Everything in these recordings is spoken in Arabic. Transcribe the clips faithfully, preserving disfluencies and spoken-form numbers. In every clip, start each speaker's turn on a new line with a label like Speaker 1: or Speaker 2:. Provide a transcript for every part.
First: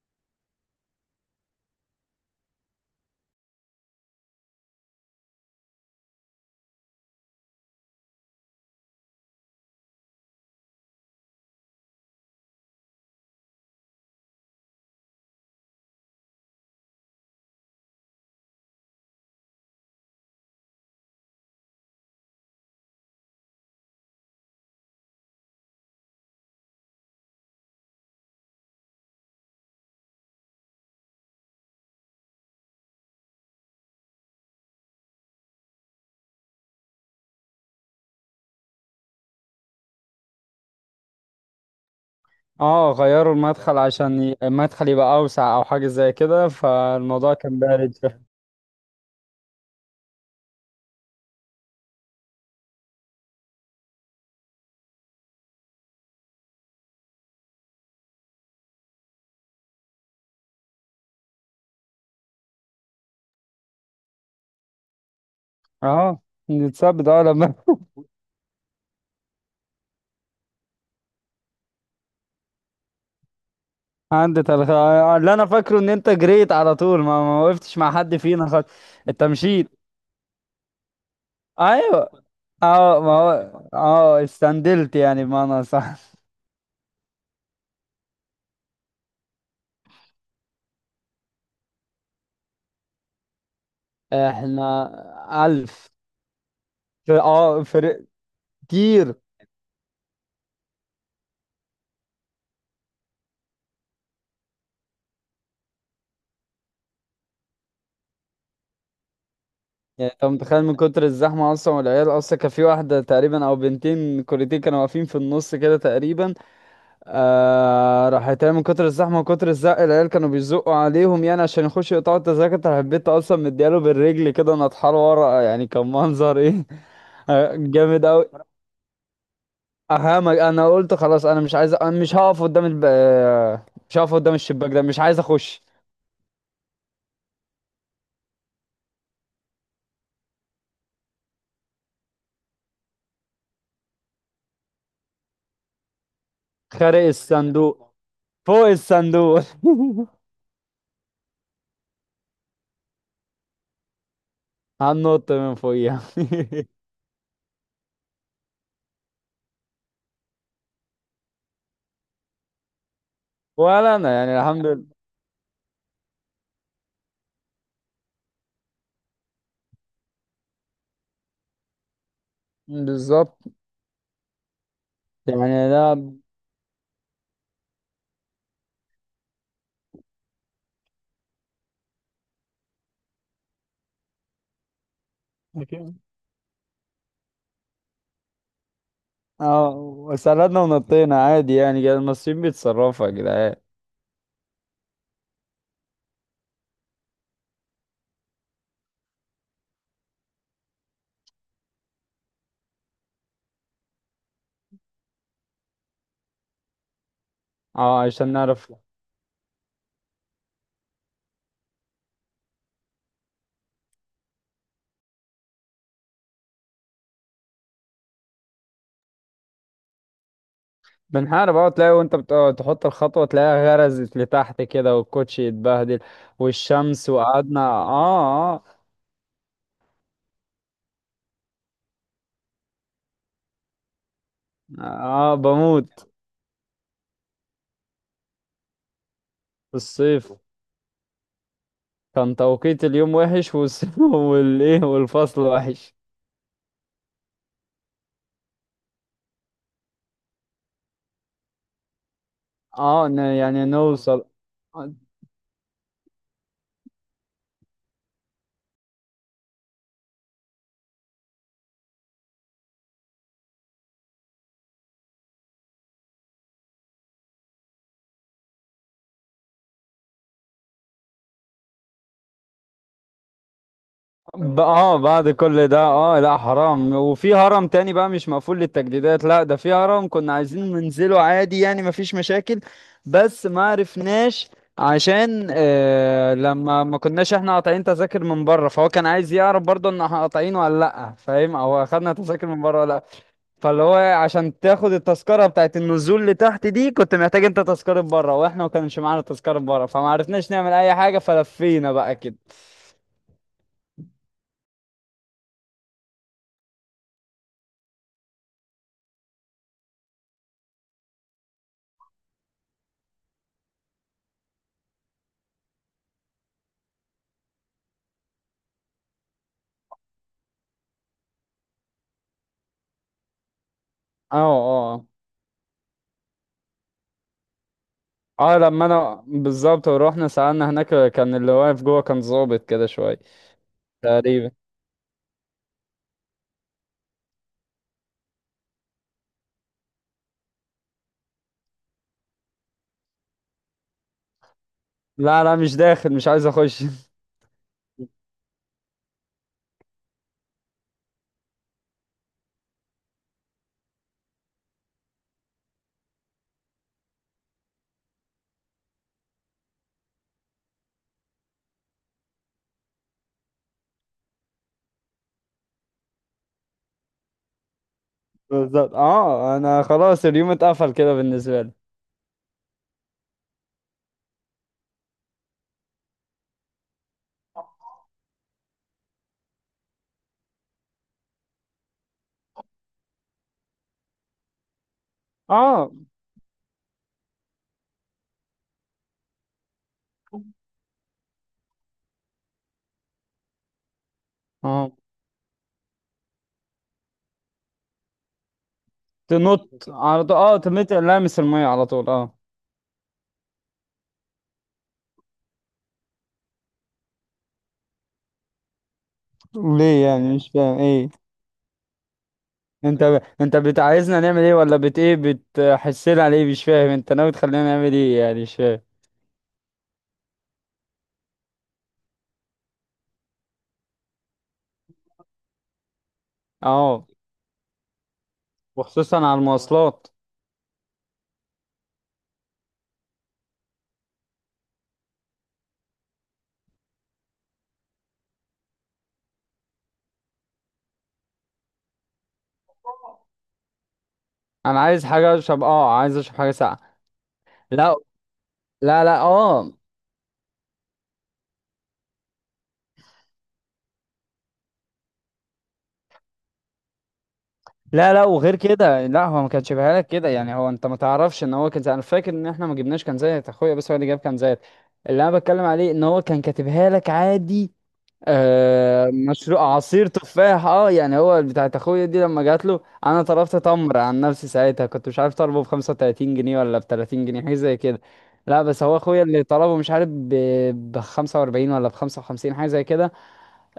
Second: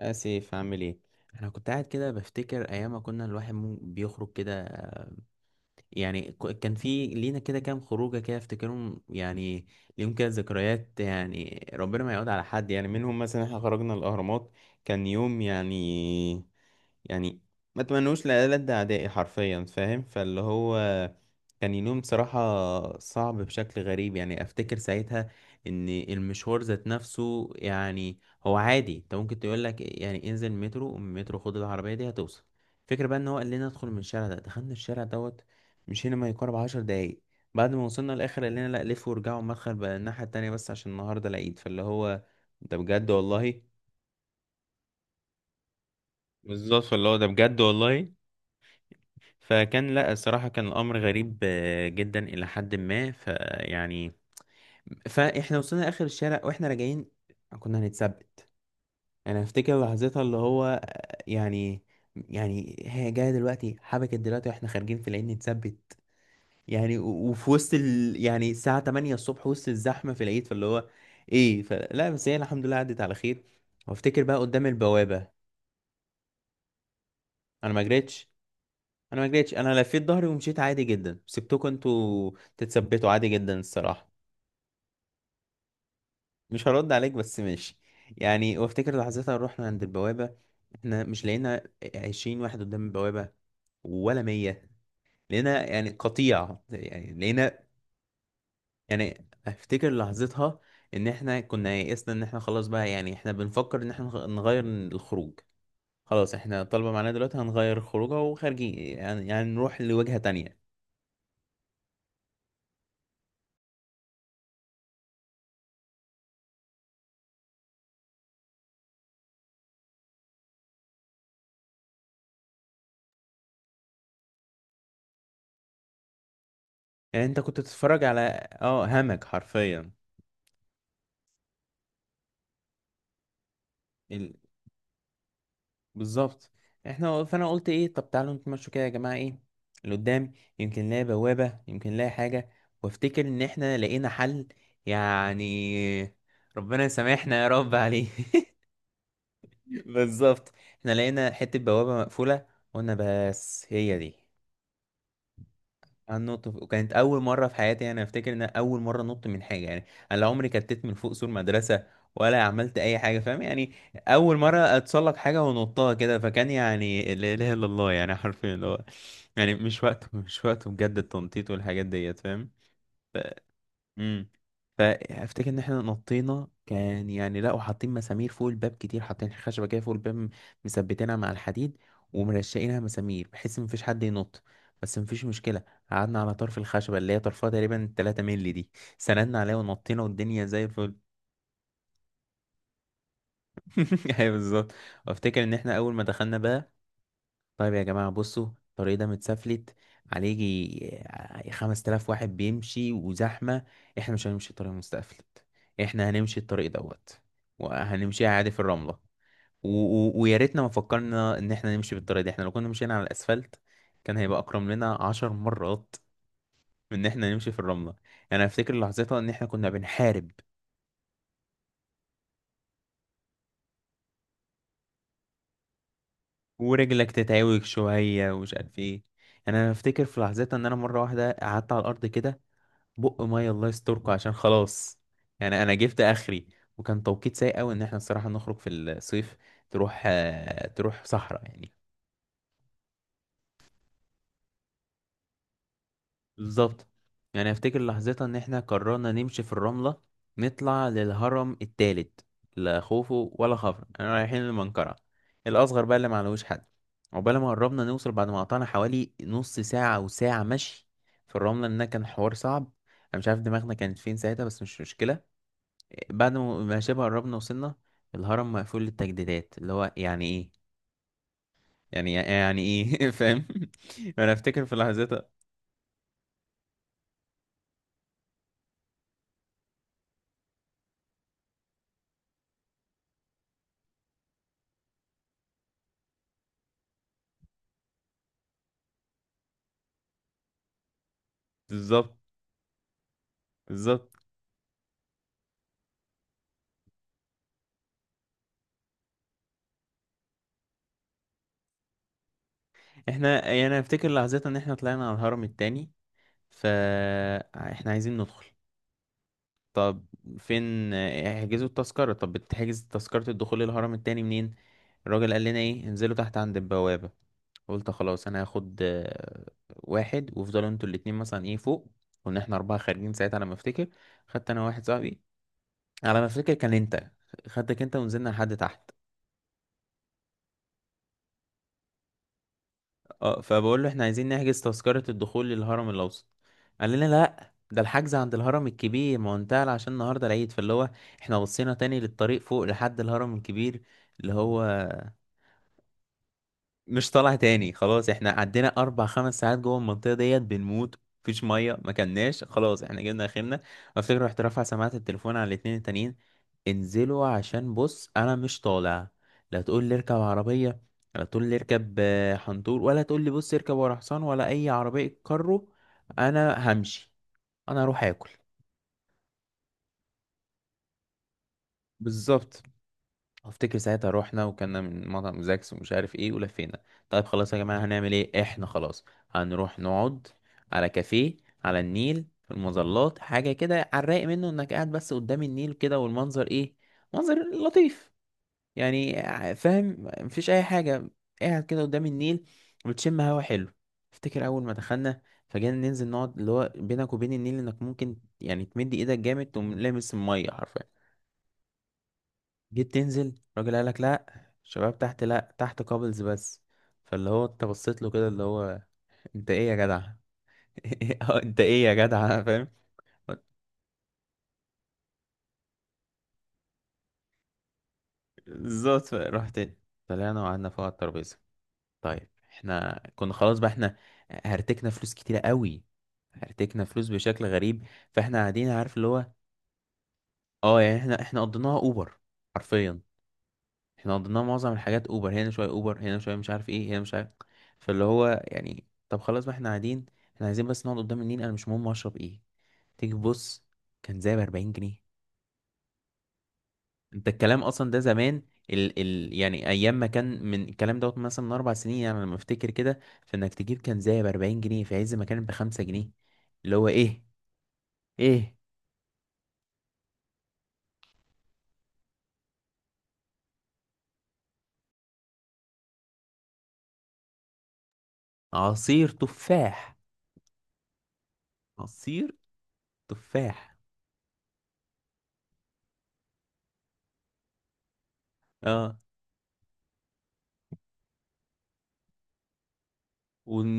Speaker 1: اسف، عامل ايه؟ انا كنت قاعد كده بفتكر ايام ما كنا الواحد مم- بيخرج كده. يعني ك- كان في لينا كده كام خروجه كده افتكرهم يعني. ليهم كده ذكريات، يعني ربنا ما يعود على حد يعني منهم. مثلا احنا خرجنا الاهرامات، كان يوم يعني يعني ما تمنوش لألد أعدائي حرفيا، فاهم؟ فاللي هو كان يوم بصراحة صعب بشكل غريب. يعني أفتكر ساعتها إن المشوار ذات نفسه يعني هو عادي، أنت ممكن تقولك يعني انزل مترو من مترو خد العربية دي هتوصل. فكرة بقى إن هو قال لنا ادخل من الشارع ده، دخلنا الشارع دوت، مشينا ما يقارب عشر دقايق. بعد ما وصلنا للاخر قال لنا لا لفوا ورجعوا المدخل بقى الناحيه التانية بس عشان النهارده العيد. فاللي هو ده
Speaker 2: اه
Speaker 1: بجد
Speaker 2: غيروا
Speaker 1: والله.
Speaker 2: المدخل عشان ي- المدخل يبقى اوسع او حاجه زي كده،
Speaker 1: بالظبط، فاللي هو ده
Speaker 2: فالموضوع كان
Speaker 1: بجد
Speaker 2: بارد
Speaker 1: والله.
Speaker 2: شوية.
Speaker 1: فكان لا، الصراحه كان الامر غريب آه، جدا الى حد ما، فيعني فاحنا وصلنا لاخر الشارع واحنا راجعين كنا هنتثبت. انا افتكر لحظتها اللي هو آه، يعني، يعني هي جايه دلوقتي، حبكت دلوقتي واحنا خارجين في العيد نتثبت.
Speaker 2: اه
Speaker 1: يعني و-
Speaker 2: نتثبت اه
Speaker 1: وفي
Speaker 2: لما.
Speaker 1: وسط ال... يعني الساعة ثمانية الصبح وسط الزحمة في العيد. فاللي هو ايه، فلا بس هي الحمد لله عدت على خير. وافتكر بقى
Speaker 2: عندي
Speaker 1: قدام
Speaker 2: تلخ... آه، اللي
Speaker 1: البوابة.
Speaker 2: انا فاكره ان انت جريت على طول، ما, ما
Speaker 1: انا
Speaker 2: وقفتش
Speaker 1: ما
Speaker 2: مع حد
Speaker 1: جريتش.
Speaker 2: فينا خالص.
Speaker 1: انا
Speaker 2: انت
Speaker 1: ما جريتش، انا
Speaker 2: مشيت.
Speaker 1: لفيت ظهري ومشيت عادي جدا، سبتكم
Speaker 2: ايوه.
Speaker 1: انتوا
Speaker 2: اه
Speaker 1: تتثبتوا
Speaker 2: ما
Speaker 1: عادي جدا
Speaker 2: هو
Speaker 1: الصراحة.
Speaker 2: اه استندلت يعني بمعنى صح.
Speaker 1: مش هرد عليك بس ماشي. يعني وافتكر لحظتها رحنا عند البوابة، احنا مش لقينا عشرين واحد قدام البوابة، ولا مية.
Speaker 2: احنا
Speaker 1: لقينا يعني
Speaker 2: الف.
Speaker 1: قطيع
Speaker 2: ف-
Speaker 1: يعني
Speaker 2: اه
Speaker 1: لقينا.
Speaker 2: فرق كتير.
Speaker 1: يعني افتكر لحظتها ان احنا كنا يئسنا، ان احنا خلاص بقى يعني احنا بنفكر ان احنا نغ- نغير الخروج. خلاص احنا طالبة معانا دلوقتي هنغير الخروجه وخارجين، يعني يعني نروح
Speaker 2: يعني
Speaker 1: لوجهة
Speaker 2: انت
Speaker 1: تانية.
Speaker 2: متخيل من كتر الزحمه اصلا، والعيال اصلا كان في واحده تقريبا او بنتين كوريتين كانوا واقفين في النص كده تقريبا. آه راح يتعمل من كتر الزحمه وكتر الزق، العيال كانوا بيزقوا عليهم يعني عشان يخشوا يقطعوا التذاكر، أنت حبيت اصلا مدياله بالرجل كده نطحال ورا، يعني كان منظر ايه.
Speaker 1: يعني انت
Speaker 2: آه،
Speaker 1: كنت بتتفرج
Speaker 2: جامد
Speaker 1: على
Speaker 2: قوي.
Speaker 1: اه همك حرفيا.
Speaker 2: اهامك انا قلت خلاص انا مش عايز، أنا مش هقف قدام الب... آه، مش هقف
Speaker 1: ال...
Speaker 2: قدام الشباك ده، مش عايز اخش.
Speaker 1: بالظبط. احنا فانا قلت ايه، طب تعالوا نتمشوا كده يا جماعة، ايه لقدام، يمكن نلاقي بوابة يمكن نلاقي حاجة. وافتكر ان احنا لقينا حل يعني، ربنا
Speaker 2: خارق
Speaker 1: يسامحنا يا رب
Speaker 2: الصندوق.
Speaker 1: عليه
Speaker 2: فوق الصندوق.
Speaker 1: بالظبط. احنا لقينا حتة بوابة مقفولة، قلنا بس هي دي.
Speaker 2: هننط من فوقيها.
Speaker 1: هننط ف- وكانت أول مرة في حياتي. أنا أفتكر إن أنا أول مرة أنط من حاجة يعني. أنا لا عمري كتت من فوق سور مدرسة ولا عملت أي حاجة، فاهم يعني؟
Speaker 2: ولا انا
Speaker 1: أول
Speaker 2: يعني الحمد
Speaker 1: مرة
Speaker 2: لله.
Speaker 1: أتسلق حاجة ونطها كده، فكان يعني لا إله إلا الله يعني حرفيا اللي هو يعني مش وقته، مش وقته بجد التنطيط والحاجات ديت، فاهم؟
Speaker 2: بالظبط
Speaker 1: امم فافتكر ان
Speaker 2: يعني
Speaker 1: احنا
Speaker 2: ده.
Speaker 1: نطينا. كان يعني لا وحاطين مسامير فوق الباب كتير، حاطين خشبه كده فوق الباب، م- مثبتينها مع الحديد، ومرشقينها مسامير بحيث مفيش حد ينط. بس مفيش مشكله، قعدنا على طرف الخشبه اللي هي طرفها تقريبا تلاتة مللي دي، سندنا عليها
Speaker 2: اه
Speaker 1: ونطينا والدنيا
Speaker 2: وسردنا
Speaker 1: زي الفل.
Speaker 2: ونطينا عادي يعني، جا- المصريين بيتصرفوا يا جدعان.
Speaker 1: ايوه بالظبط. وافتكر ان احنا اول ما دخلنا بقى، طيب يا جماعة بصوا الطريق ده متسفلت، عليه يجي خمس تلاف واحد بيمشي وزحمة. احنا مش هنمشي الطريق المتسفلت، احنا هنمشي الطريق دوت،
Speaker 2: اه
Speaker 1: وهنمشيها
Speaker 2: عشان
Speaker 1: عادي في
Speaker 2: نعرف.
Speaker 1: الرملة. و... و... ويا ريتنا ما فكرنا ان احنا نمشي بالطريق ده. احنا لو كنا مشينا على الاسفلت كان هيبقى اكرم لنا عشر مرات من ان احنا نمشي في الرملة. يعني انا افتكر لحظتها ان احنا كنا بنحارب،
Speaker 2: بنحارب اه، تلاقي وانت بت- اه، تحط الخطوة تلاقيها غرزت لتحت كده والكوتشي يتبهدل والشمس
Speaker 1: ورجلك
Speaker 2: وقعدنا
Speaker 1: تتعوج شوية ومش
Speaker 2: اه.
Speaker 1: عارف ايه. يعني انا افتكر في لحظتها ان انا مرة واحدة قعدت على الارض كده، بق ميه الله يستركم عشان
Speaker 2: اه
Speaker 1: خلاص.
Speaker 2: اه
Speaker 1: يعني انا
Speaker 2: بموت.
Speaker 1: جبت اخري. وكان توقيت سيء قوي ان احنا الصراحه نخرج في الصيف،
Speaker 2: في
Speaker 1: تروح
Speaker 2: الصيف.
Speaker 1: آه، تروح صحراء يعني.
Speaker 2: كان توقيت اليوم وحش، والس- والايه والفصل وحش.
Speaker 1: بالظبط. يعني افتكر لحظتها ان احنا قررنا نمشي في الرمله، نطلع للهرم التالت، لا
Speaker 2: اه ن-
Speaker 1: خوفو ولا
Speaker 2: يعني
Speaker 1: خفر انا
Speaker 2: نوصل.
Speaker 1: رايحين المنقرة الاصغر بقى اللي معلوش حد. عقبال ما قربنا نوصل بعد ما قطعنا حوالي نص ساعه او ساعه مشي في الرمله لأن كان حوار صعب. انا مش عارف دماغنا كانت فين ساعتها، بس مش مشكله. بعد ما ما شبه قربنا وصلنا، الهرم مقفول للتجديدات، اللي هو يعني ايه، يعني يعني ايه فاهم؟ انا
Speaker 2: ب-
Speaker 1: افتكر في
Speaker 2: اه
Speaker 1: لحظتها.
Speaker 2: بعد كل ده اه، لا حرام، وفي هرم تاني بقى مش مقفول للتجديدات، لا ده في هرم كنا عايزين ننزله عادي يعني مفيش مشاكل. بس ما عرفناش عشان آه لما ما كناش احنا قاطعين تذاكر من بره، فهو كان عايز يعرف برضه ان احنا قاطعينه ولا لا فاهم، او اخدنا
Speaker 1: بالظبط.
Speaker 2: تذاكر من بره ولا لا. فاللي هو
Speaker 1: بالظبط.
Speaker 2: عشان تاخد التذكره بتاعت النزول لتحت دي، كنت محتاج انت تذكره بره، واحنا ما كانش معانا تذكره بره، فما عرفناش نعمل اي حاجه، فلفينا بقى كده.
Speaker 1: احنا يعني انا افتكر لحظتها ان احنا طلعنا على الهرم التاني، فاحنا عايزين ندخل. طب فين احجزوا التذكرة؟ طب بتحجز تذكرة الدخول للهرم التاني منين؟ الراجل قال لنا ايه انزلوا تحت عند البوابة. قلت خلاص انا هاخد آه، واحد وافضلوا انتوا الاتنين مثلا ايه فوق. كنا احنا اربعة خارجين ساعتها على ما افتكر.
Speaker 2: اه
Speaker 1: خدت انا واحد
Speaker 2: اه آه.
Speaker 1: صاحبي، على ما افتكر كان انت، خدتك انت ونزلنا لحد
Speaker 2: اه لما
Speaker 1: تحت.
Speaker 2: انا بالظبط، ورحنا سألنا هناك كان اللي واقف جوه كان ظابط كده شوية
Speaker 1: اه، فبقول له احنا عايزين
Speaker 2: تقريبا.
Speaker 1: نحجز تذكرة الدخول للهرم الأوسط. قال لنا لا ده الحجز عند الهرم الكبير، ما هو انتهى عشان النهارده العيد. فاللي هو احنا بصينا تاني للطريق فوق لحد الهرم الكبير اللي هو
Speaker 2: لا لا مش داخل، مش عايز اخش.
Speaker 1: مش طالع تاني. خلاص احنا عدينا اربع خمس ساعات جوه المنطقه ديت بنموت، مفيش ميه ما كلناش، خلاص احنا جبنا اخرنا. افتكر رحت رافع سماعه التليفون على الاتنين التانيين، انزلوا عشان بص انا مش طالع. لا تقول لي اركب عربيه، لا تقول لي اركب آه، حنطور، ولا تقول لي بص اركب ورا حصان ولا اي عربيه كارو. انا همشي، انا اروح اكل.
Speaker 2: بالظبط، اه انا خلاص اليوم اتقفل كده بالنسبة لي.
Speaker 1: بالظبط. افتكر ساعتها روحنا وكنا من مطعم زاكس ومش عارف ايه ولفينا. طيب خلاص يا جماعة هنعمل ايه؟ احنا خلاص هنروح نقعد على كافيه على النيل في المظلات حاجة كده على الرايق، منه انك قاعد بس قدام النيل
Speaker 2: اه
Speaker 1: كده والمنظر ايه، منظر لطيف يعني، ع- فاهم؟ مفيش اي حاجة، قاعد كده قدام النيل بتشم هوا حلو. افتكر اول ما
Speaker 2: اه
Speaker 1: دخلنا، فجينا ننزل نقعد اللي هو بينك وبين النيل انك ممكن يعني تمد ايدك جامد تقوم
Speaker 2: تنط
Speaker 1: لامس
Speaker 2: على طول
Speaker 1: المية
Speaker 2: اه،
Speaker 1: حرفيا.
Speaker 2: تمت لامس المية على طول اه.
Speaker 1: جيت تنزل الراجل قالك لا، الشباب تحت لا، تحت كابلز بس. فاللي هو انت بصيت له كده اللي هو انت ايه يا جدع؟
Speaker 2: ليه يعني مش فاهم ايه،
Speaker 1: اه انت ايه يا جدع؟ فاهم؟
Speaker 2: انت ب... انت بت- عايزنا نعمل ايه، ولا بت ايه، بتحسنا على ايه؟ مش فاهم انت ناوي تخلينا نعمل ايه يعني، مش فاهم.
Speaker 1: بالظبط. رحت طلعنا وقعدنا فوق على الترابيزه. طيب احنا كنا خلاص بقى، احنا هرتكنا فلوس كتيره قوي، هرتكنا
Speaker 2: اه
Speaker 1: فلوس بشكل غريب. فاحنا قاعدين عارف اللي
Speaker 2: وخصوصا
Speaker 1: هو،
Speaker 2: على المواصلات.
Speaker 1: اه يعني احنا احنا قضيناها اوبر حرفيا. احنا قضينا معظم الحاجات اوبر هنا شويه، اوبر هنا شويه، مش عارف ايه هنا مش عارف. فاللي هو يعني طب خلاص بقى احنا قاعدين، احنا عايزين بس نقعد قدام النيل، انا مش مهم اشرب ايه. تيجي تبص كان زي ب 40
Speaker 2: انا
Speaker 1: جنيه
Speaker 2: عايز حاجة اشرب، اه عايز اشرب حاجة ساقعة.
Speaker 1: انت الكلام اصلا
Speaker 2: لا
Speaker 1: ده زمان، ال
Speaker 2: لا لا
Speaker 1: ال يعني
Speaker 2: اه.
Speaker 1: ايام ما كان من الكلام دوت مثلا من اربع سنين يعني، لما افتكر كده فانك تجيب كان زي ب اربعين جنيه في عز ما كان ب خمسة جنيه. اللي هو ايه،
Speaker 2: لا لا
Speaker 1: ايه
Speaker 2: وغير كده، لا هو ما كانش بيها لك كده يعني، هو انت ما تعرفش ان هو كان زي- انا فاكر ان احنا ما جبناش كان زيت اخويا، بس هو اللي جاب كان زيت. اللي انا بتكلم عليه ان هو كان كاتبها لك عادي.
Speaker 1: عصير
Speaker 2: آه مشروع
Speaker 1: تفاح،
Speaker 2: عصير تفاح اه، يعني هو بتاعت اخويا دي
Speaker 1: عصير
Speaker 2: لما جات له. انا طلبت
Speaker 1: تفاح
Speaker 2: تمر عن نفسي ساعتها، كنت مش عارف طلبه ب خمسة وتلاتين جنيه ولا ب تلاتين جنيه، حاجه زي كده. لا بس
Speaker 1: اه
Speaker 2: هو اخويا اللي طلبه، مش عارف ب خمسة واربعين ولا ب خمسة وخمسين، حاجه زي كده.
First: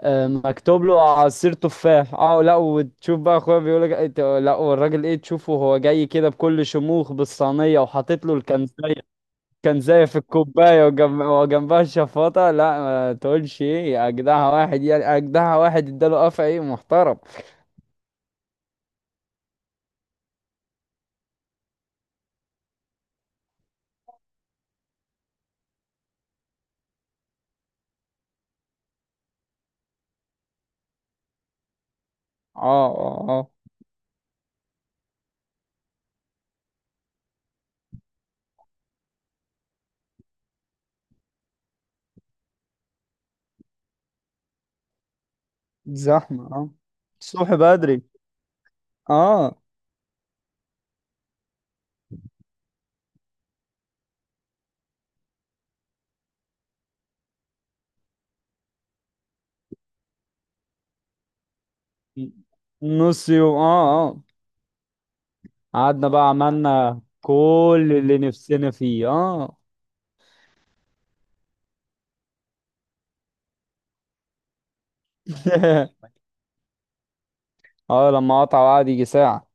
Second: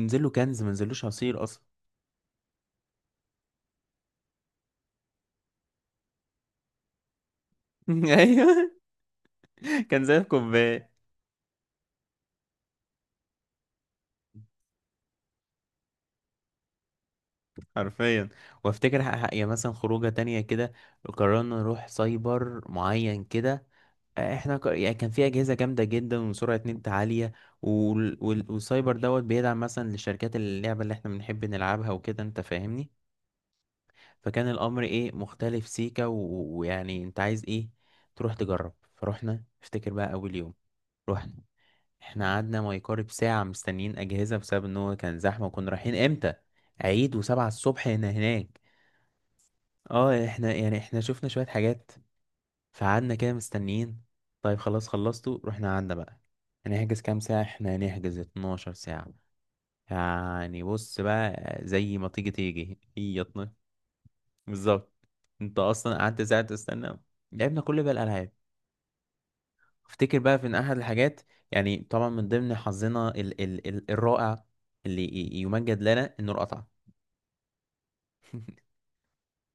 Speaker 2: آه،
Speaker 1: كنز
Speaker 2: مكتوب له
Speaker 1: منزلوش عصير
Speaker 2: عصير
Speaker 1: اصلا.
Speaker 2: تفاح اه. لا وتشوف بقى اخويا بيقول لك إيه، ت- لا والراجل ايه تشوفه وهو جاي كده بكل شموخ بالصينيه وحاطط له
Speaker 1: ايوه،
Speaker 2: الكنزايه،
Speaker 1: كان
Speaker 2: الكنزايه في
Speaker 1: زي
Speaker 2: الكوبايه،
Speaker 1: الكوباية
Speaker 2: وجنب وجنبها الشفاطه، لا ما تقولش ايه يا اجدعها واحد، يعني اجدعها واحد اداله قفا ايه محترم.
Speaker 1: حرفيا. وافتكر ح- ح- يعني مثلا خروجة تانية كده، قررنا نروح سايبر معين كده. آه، احنا ك... يعني كان في اجهزه جامده جدا وسرعه نت عاليه، وال... وال... والسايبر دوت بيدعم مثلا لشركات اللعبه اللي احنا بنحب نلعبها وكده انت
Speaker 2: اه
Speaker 1: فاهمني.
Speaker 2: اه اه.
Speaker 1: فكان الامر ايه، مختلف سيكا، و- ويعني انت عايز ايه تروح تجرب. فروحنا افتكر بقى اول يوم رحنا، احنا قعدنا ما يقارب ساعة مستنيين أجهزة بسبب إن هو كان زحمة وكنا رايحين إمتى؟
Speaker 2: زحمه اه.
Speaker 1: عيد وسبعة
Speaker 2: الصبح
Speaker 1: الصبح
Speaker 2: بدري.
Speaker 1: هنا هناك.
Speaker 2: اه.
Speaker 1: اه احنا يعني احنا شفنا شوية حاجات فقعدنا كده مستنيين. طيب خلاص خلصتوا، رحنا قعدنا بقى. هنحجز كام ساعة؟ احنا هنحجز اتناشر ساعة يعني، بص بقى زي ما تيجي تيجي هي
Speaker 2: نص
Speaker 1: اثنا عشر.
Speaker 2: يوم اه اه.
Speaker 1: بالظبط، انت اصلا
Speaker 2: قعدنا
Speaker 1: قعدت
Speaker 2: بقى
Speaker 1: ساعة تستنى.
Speaker 2: عملنا
Speaker 1: لعبنا كل بقى
Speaker 2: كل اللي
Speaker 1: الألعاب.
Speaker 2: نفسنا فيه اه.
Speaker 1: افتكر بقى في إن احد الحاجات، يعني طبعا من ضمن حظنا ال ال ال الرائع اللي ي- يمجد لنا انه اتقطع.
Speaker 2: اه لما قطع وقعد يجي ساعة.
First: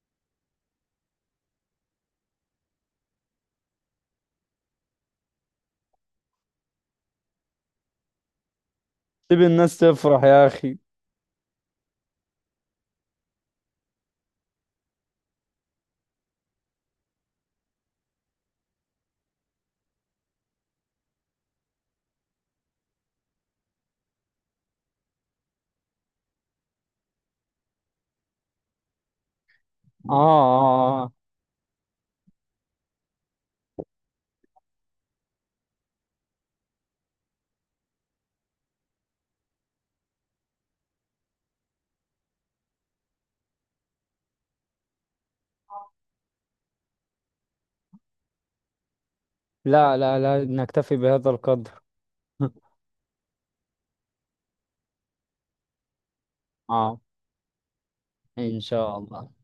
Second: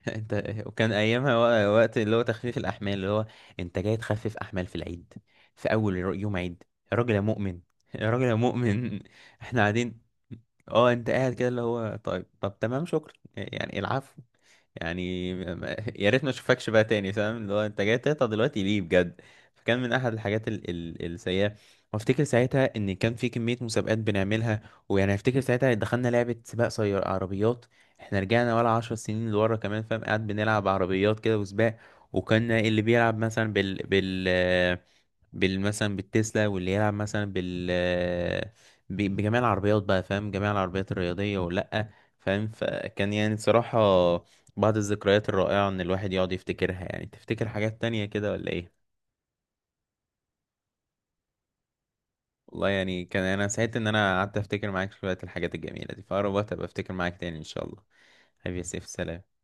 Speaker 1: انت وكان ايامها وق- وقت اللي هو تخفيف الاحمال. اللي هو انت جاي تخفف احمال في العيد؟ في اول يرو- يوم عيد؟ يا راجل يا مؤمن يا راجل يا مؤمن
Speaker 2: سيب
Speaker 1: احنا
Speaker 2: الناس
Speaker 1: قاعدين
Speaker 2: تفرح يا أخي.
Speaker 1: اه انت قاعد كده اللي هو طيب، طب تمام شكرا يعني العفو. يعني ما- يا ريت ما اشوفكش بقى تاني، فاهم اللي هو انت جاي تقطع دلوقتي ليه بجد. فكان من احد الحاجات ال ال السيئه. وافتكر ساعتها ان كان في كميه مسابقات بنعملها. ويعني افتكر ساعتها دخلنا لعبه سباق سيار عربيات، احنا رجعنا ولا عشر سنين لورا كمان، فاهم؟
Speaker 2: آه,
Speaker 1: قاعد بنلعب
Speaker 2: آه, آه.
Speaker 1: عربيات كده وسباق. وكنا اللي بيلعب مثلا بال بال بال مثلا بالتسلا، واللي يلعب مثلا بال ب- بجميع العربيات بقى، فاهم؟ جميع العربيات الرياضية ولا، فاهم؟ فكان يعني صراحة بعض الذكريات الرائعة ان الواحد يقعد يفتكرها. يعني تفتكر حاجات تانية كده ولا ايه؟
Speaker 2: لا لا لا نكتفي بهذا القدر.
Speaker 1: والله يعني كان انا سعيد ان انا قعدت افتكر معاك شوية الحاجات الجميلة دي، فأقرب وقت ابقى افتكر
Speaker 2: آه،
Speaker 1: معاك تاني ان شاء الله. حبيبي
Speaker 2: إن
Speaker 1: يا سيف،
Speaker 2: شاء الله.
Speaker 1: سلام.